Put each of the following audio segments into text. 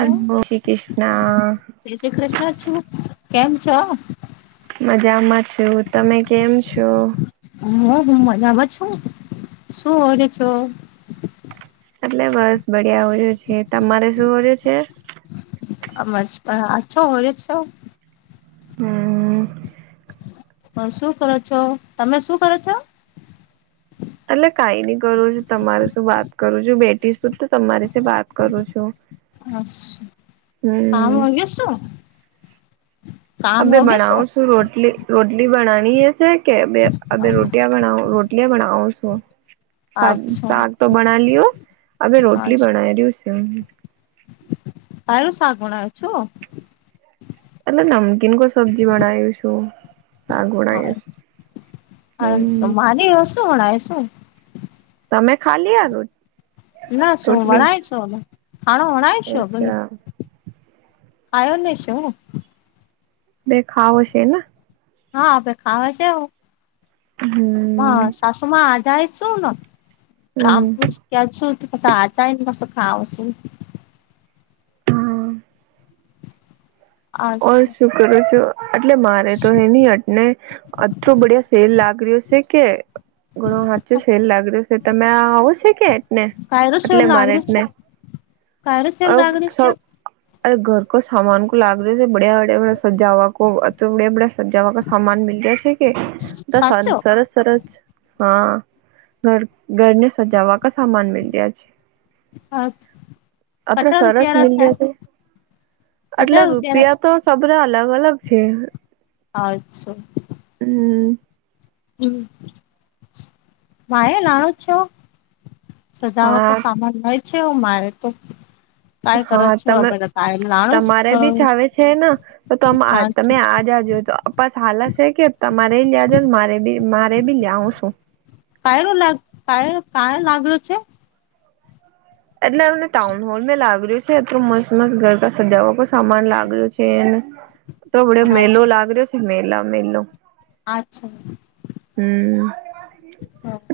હર શ્રી કૃષ્ણ શ્રી શ્રી કૃષ્ણ છું કેમ છો? મજામાં છું તમે કેમ છો. હા હું મજામાં છું શું કરો છો. એટલે બસ બડિયા બળિયા છે તમારે શું કર્યું છે. આમ જતા આછો હોરે છો. હમ્મ. હ શું કરો છો તમે શું કરો છો. એટલે કઈ નઈ કરું છું તમારે શું વાત કરું છું બેટી શ તો તમારી સે વાત કરું છું. અચ્છા હા હમ વાનગીઓ શું. અ કામ બે હોગે શું બનાવું છું રોટલી રોટલી બનાની એ છે કે બે આ બે રોટિયા બનાવો રો રોટલી આ બનાવો છો શા અચ્છા શાક તો બના લિયો અવે રોટલી અચ્છા બનાય રિયું [unintelligible] હનુ શાક બણાવો છો. એટલે નમકીન કો સબ્જી બનાાવ્યું છું. શાક હા બનાવ્યું છે અસા હમ માની શું ગણાય શું. તમે ખા લિયા રો ના શું વણાય છો ખાણો વણાય છો અચ્છા [unintelligible] આયોને શું હું. બે ખાવો છે ના. હા અબે ખાવ સે હો હમ હા સાસુ માં આજાય શું નો. કામ હમ પુસ ક્યાં છું તો કસ આજયની સો ખાવું શું. હા ઓ શું કરું છું એટલે મારે તો હે કાયરો ની અટ ને અટલો બડિયા સેલ લાગ રહ્યો છે કે ઘણો હાચો સેલ લાગ રહીયો સે. તમે આવો છે કે. ને સેલ એટલે મારે લાગણી છે ને કાયરો સેલ ઓ લાગણી સો છે અરે ઘર કો સામાન કો લાગ્યો છે બડીયા બડીયા સજાવા કો તો બે બડ સજાવાગ સામાન મીલ્યા છે કે દા સ સાચો સરસ સરસ હા ઘર ઘરને સજાવા ક સામાન મેલ્યા છે. અત્રે કટરા સરસ રૂપિયારા મિલિયા છે આટલે કટરા રૂ રૂપિયારા છે રૂપિયા તો સબરે અલગ અલગ છે અચ્છો હમ્મ. હમ્મ માયા નાનો જ છે. સજાવા કો હા સામાન હોય છે એવું મારે તો કાય કરો હા છો તમે બધા કાય લાણો તમારે છો બી ચાવે છે ન તો તમ આ હા તમે આ જાજો તો બસ હાલત છે કે તમારે લ્યાજો ને મારે બી મારે બી લિઆઉસુ. પાયરો લાગ પાયલ [unintelligible] લાગલો છે. એટલે અમને ટાઉન હોલ મે લાગલિયું છે તો મસ્ત મસ્ત ગરતા સજાવા પણ સામાન લાગ્યું છે એને. તો બઢિયા મેલો અચ્છા લાગ રહ્યો છે મેલા મેલો. અચ્છા. હમ્મ.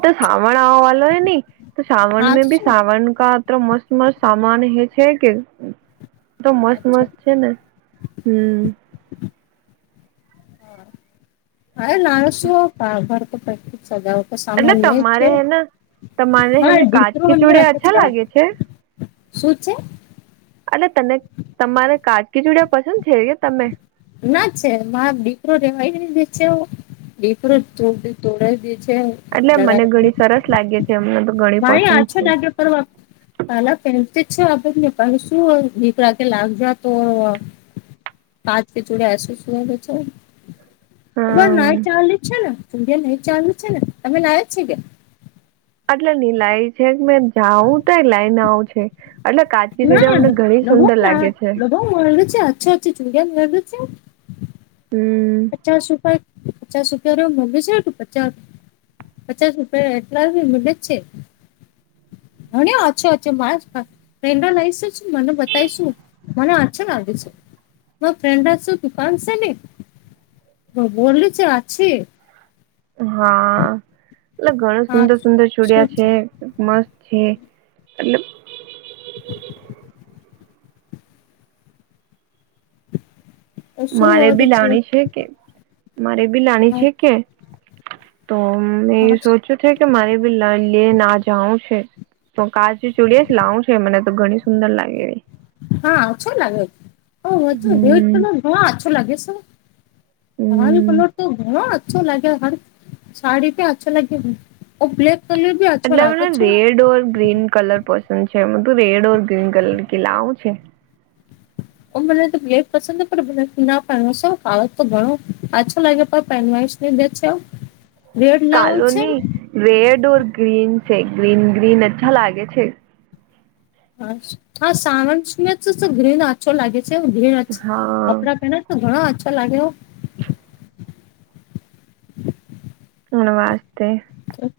તો સાાવણ આવા લે ની તો સાાવણ મે ભી શું સાવણ કા અત્ર મસ્ત મસ્ત સામાન હે છે કે તો મસ્ત મસ્ત છે ને. હમ્મ. અરે ના શું પા ઘર તો પા [unintelligible] સજાવત તો એટલે સમાન લે છે તમારે હેને તમારે હા હેને દીકરો કાચકી હમણે વાત ચૂડિયા જ અચ્છા એવો. લાગે છે શું છે. આટલે તને તમારે કાજગી જોડીયા પસંદ છે કે તમે. ના છે મા દીકરો રેવાય દે છે. એર તોોડ તોડ દે છે એટલે મને લડાઈ ઘણી સરસ લાગે છે એમને તો ઘણી પસંદ છે. પર વા કાલા પેન છે આપને પ શું દીકરા કે લાગજ તો ચરેસર ના હમ ચાલ દ છે ને [unintelligible] સુંર્યા નહી ચાલ્યું છે ને તમેનેય જ છે કે એટલે નીલાય છે મે જાઉં તો લઈને આવ છે એટલે કાચ મને ઘણી સુંદર લાગે છે. હ મ લગુ છે અચ્છ ચુગ લાગુ હ પચાસ રૂપિયા પચાસ રૂપિયા મોગે છેું પચાસ પચાસ રૂપિયા એટલા મે જ છે હ અછો અછો મા લ મને બતાવીશું મને આછા લાગે છે મ ફ્રેન્ડ છ દુકાન છે હ બોલી છે આ છે હા એટલે ઘણું હા સુંદર સુંદર ચુડિયા છે. મસ્ત છે એટલબ શું મારે ઓર બી લાણી છે કે મારે બી લાણી હા છે કે તો મેં સોચ્યું કે મારે ભી લ [unintelligible] લેને જાાવ છે તો કાચું ચુડી છે લાવું છ મને તો ઘણી સુંદર લાગે હા ઓછો લાગે રેટ હમ [unintelligible] ઘછો લાગે શ [unintelligible] તમારી હમ પલોટ તો ઘણ [inaudible] અ લાગ્યા હ સાડી પે અચ્છા લાગે હ ઓ બ્લક કલર [inaudible] એટલે મમને લાગે છે. રેડ ઓર ગ્રીન કલર પસંદ છે એ તું રેડ ઓર ગ્રીન કલર કિ લાઓ છે. મને તો બે [unintelligible] પસંદ પણ મને ના પહેવાત તો ઘણોછો લાગે પણ પહેવા કેમ છો [inaudible] [inaudible] કાલોની રેડ ઓર ગ્રીન છે ગ્રીન ગ્રીન અચ્છા લાગે છે. હા સાવ ગ્રીન આછો લાગે છે ગ્રીન હા કપડાં પહેને [inaudible] ઘણા અચ્છો લાગ્યો હણ વાસ્તે તો [inaudible]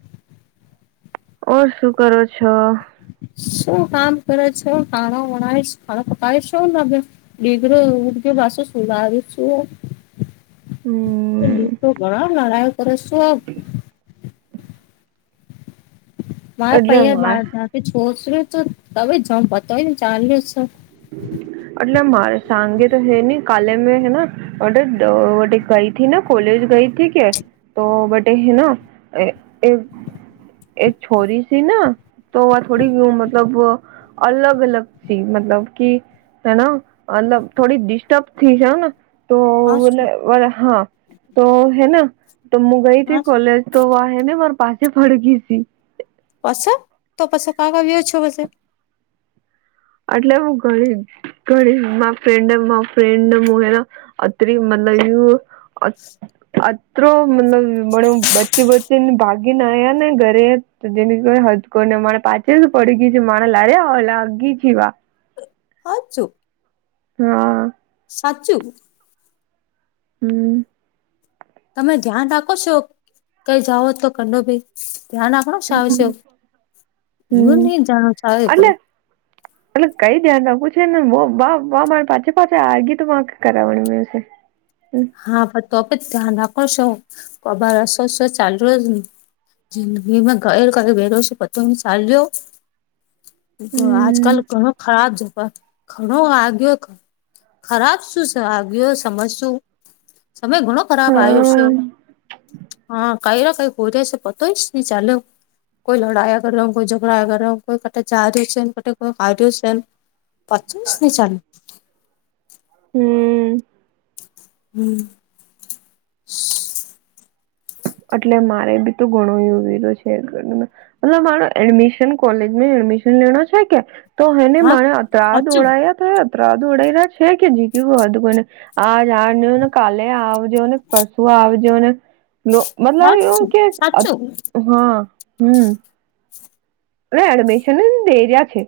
ઓર શું કરો છો શું કામ કરે છે કાણો વણાય [unintelligible] પકાવીશ શું લાગે ડિગરો ઉર્ગ ભષો શુંાવ શું [unintelligible] હમ દતો ઘણા નારા કરે શું હ [inaudible] મારે પૈ એટલે બાર મારે જા છોસર્યું તો તમે જમ પતાયને ચાલ્યું છે [unintelligible] એટલે મારે સાંગે તો હે નઈ કાલેમ હે [inaudible] ઓ ગઈ હતીને કોલેજ ગઈ હતી કે? તો બટેે હેના એ? એક છોરી સીના તો થોડી મતલબ અલગ અલગથી મતલબ કે હેના મતલબ થોડી ડિસ્ટસ્ટબ થી જાવ ના તો હા શું હા તો હેના તો હું ગઈ હા હતી શું કોલેજ તો વાહે ને માર પાસે ફડકીઈ સ [inaudible] પછ તો પછો કક આવ્યો છો પછ [inaudible] એટલે હું ગણી ઘ મા ફ્રેન્ડ મા ફ્રેન્ડ મોલા અત્ર મલ ું [inaudible] અત્રો મતલબ મણ બચ્ચી બચ્ચી ને ભાગીને આવ્યા ને ઘરે તો જેમ કો હજ કરને મા પાછે પડી ગ છે માણ લળ આવ લાગી જ વા [inaudible] સાચું હા સાચું હમ તમે ધ્યાન રાખો છો કઈ જાઓ તો કંડો ભી ધ્યાન રાખ, હ શ આવ છે, નહી જાણો છ કોઈ. [inaudible] એલે કઈ ધ્યાન ના પૂછે ને વા [unintelligible] મા પાછી પાછા આ ગી તો કરાવવાની મેસે હા પણ તો પણ ધ્યાન રાખો છો કભર હસો ચાલ્યોને જિંદગી મેમાં ઘ ઘ વરોશ પત સાાલ્યો [inaudible] હમ આજકાલ ઘણો ખરાબ જમાનો ઘણો વાગ્યો ખરાબ શું આગ્યો સમજશું સમય ઘણો ખરાબ આવ્યો છે હા હા [inaudible] કઈ ના કઈ હોઈ ર છે પતોયશ નને ચાલે [inaudible] કોઈ લડાયા કર્યો હો કોઈ ઝઘડાયા કર હો કોઈ કટ ચ છેન ક કોઈ કારુ છેન, પચીસ નને છે [inaudible] હમ હમ [inaudible] એટલે મારે બી તો ઘણો એવ વરો છે ઘરમા મતલબ મારો એડમિશન કોલેજમાં એડમિશન લેનો છે કે? તો હેને હા માણે અતરાધ સાચું ઓળાવયા તો અતરા્ ઓળાય્યા છે કે જીગ્યું હો હતું કોઈને આ જાણજ ને કાલે આવજો ને પરસુ આવજો ને, મતલબ એવું સાચું કે સાચું હા હમ, ના એડમિશન નહી દેરયા છે.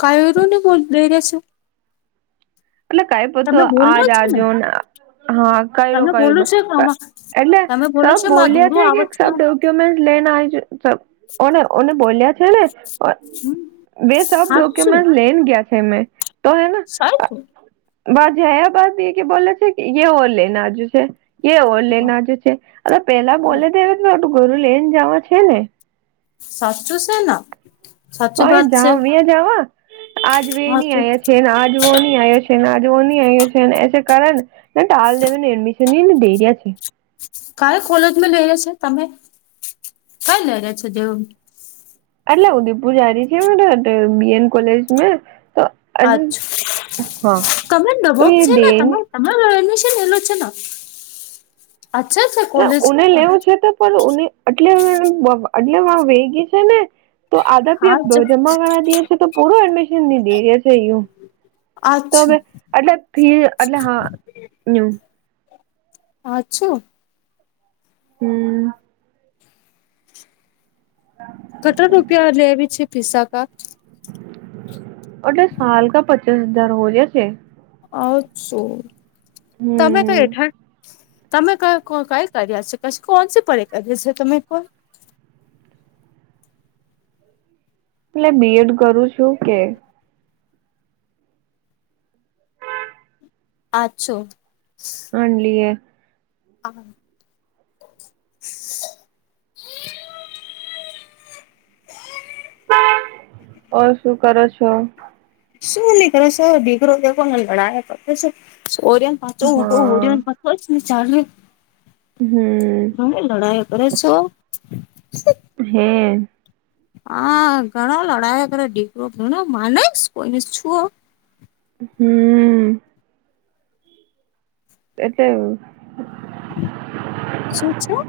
કઈન બોલઈ રહ છે એટલે કઈ તમે પતું બોલો આજ છો ને આજો હા કરો તમે કઈ બોલો છો આમાં એટલે તમે બોલો સબ છો માં બોલ્યા દૂરો છે કે આવો છો શબદ ડ્યુમેન્ટ લેને સબ-' ઓને ઓને બોલ્યા છે ને હમ બે સબ સાચું ડોક્યુમેન્ટ લઈને ગયા તો હે ને સાય તું વા જયા બાદ એ કે બોલે છે એ ઓલ ને આજુ છે. એ ઓલેઈન આજુ છે અ પેલા બોલે તો એ ટું ગુરુ લઈને જવા છે ને સાચું છે ના અ જ બે જવા આજ બે ન હાચું આ્યા છે ને આજ વો નની આ્યા છે આજવન ગ છે એ કારણ એડમિશનને દેરી છે. ક્યારે કોલેજમાં લઈ રહ્યા છે તમે કઈ લઈ રહ્યા છે દેવ એટલે ઉદેપુર જારી છે બીએન કોલેજ તો અચ્છા હા કમેર તો નવોક એ છે ને દેન તમારે? તમારે એડમિશન એલું છે ને? અચ્છા એ કોલેજ ઉને લેવું છે તો પણ ઉને, એટલે એટલે વેગી છે ને તો આધા પી આજ જમા કર દેએ છે તો પૂરું એડમિશન લીધી રહ્યા છે અયું તો હવે આછું એટલે ફી એટલે હા અછું હમ કટર રૂપિયા લેવી છે પિસ્સા કાર અટ સાલ કા પચીાસ હજાર હો ગયા છે. અછું તમે કઈ હઠા તમે ક કઈ કર્યા છે કી કોણ સ પરે કર્યા છે તમે કોઈ એટલે બી એડ કરું છું કે પાછો માનલીએ આ [unintelligible] હા [inaudible] ઓ શું કરો છો શું નીકરો છો દીગરો છેને લડાયા કર ઓરિયન પાચો હા ઉટો ઓરિન ખશ ચાલ્યું હમ તમે લડાઈ કરો છો હે હા ઘણા લડાયા કરે દીકરો માનેશ કોઈને છુઓ હમ એટલે શું છું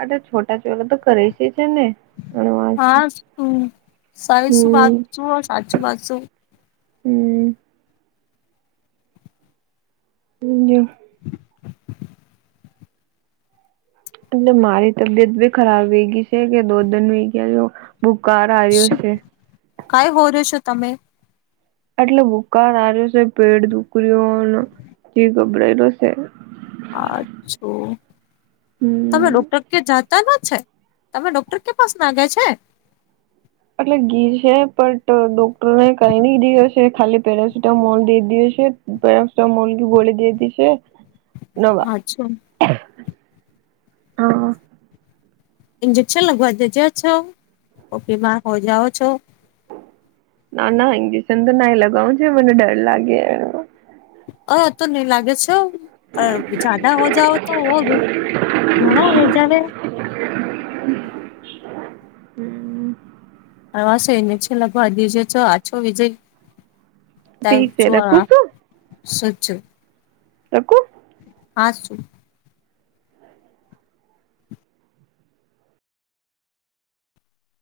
અરે છોટા ચોલા તો કરે છે છે ને અણવાજ હા સાારી શું વાત હમ છું સાચું વાતું હમ હ એટલે મારી તબિયત બી ખરાબ વઈ ગઈ છે કે દો દન વઈ ગયા બુખાર આઈ શું હશે કઈ હો રહ્યો છો તમે એટલે ભુકા હ્યો છે પેટ દુકરીઓ જે ગભરાયેલો છે અચ્છો તમે રો હમ ડો્ટર કે જતા ન છે તમે ડોક્ટર કે પાસ નાગ્યા છે એટલે ઘી છે પણટ ડોક્ટરોને કરીધી હશે ખાલી પેરાસિટામોલ દઈ દીધી હશે મુલકી ગોળ દઈ દી છે નોવા અચ્છા હા ઇન્જેક્શન લગવા દેજો છો બીમાર હો જાાવ છો ના ના ઇંગિશન તો ના લગાવ છે મને ડર લાગે અ તો નહી લાગે છે પણ જદા હો જાઓ તો હોવે ઘણો હો જવે હમ્ અ વા છે લગભ આ દ જે આછો વિજય ત ઠીક છે જો આ રખું શું શુ થયુ તકુ હા શુ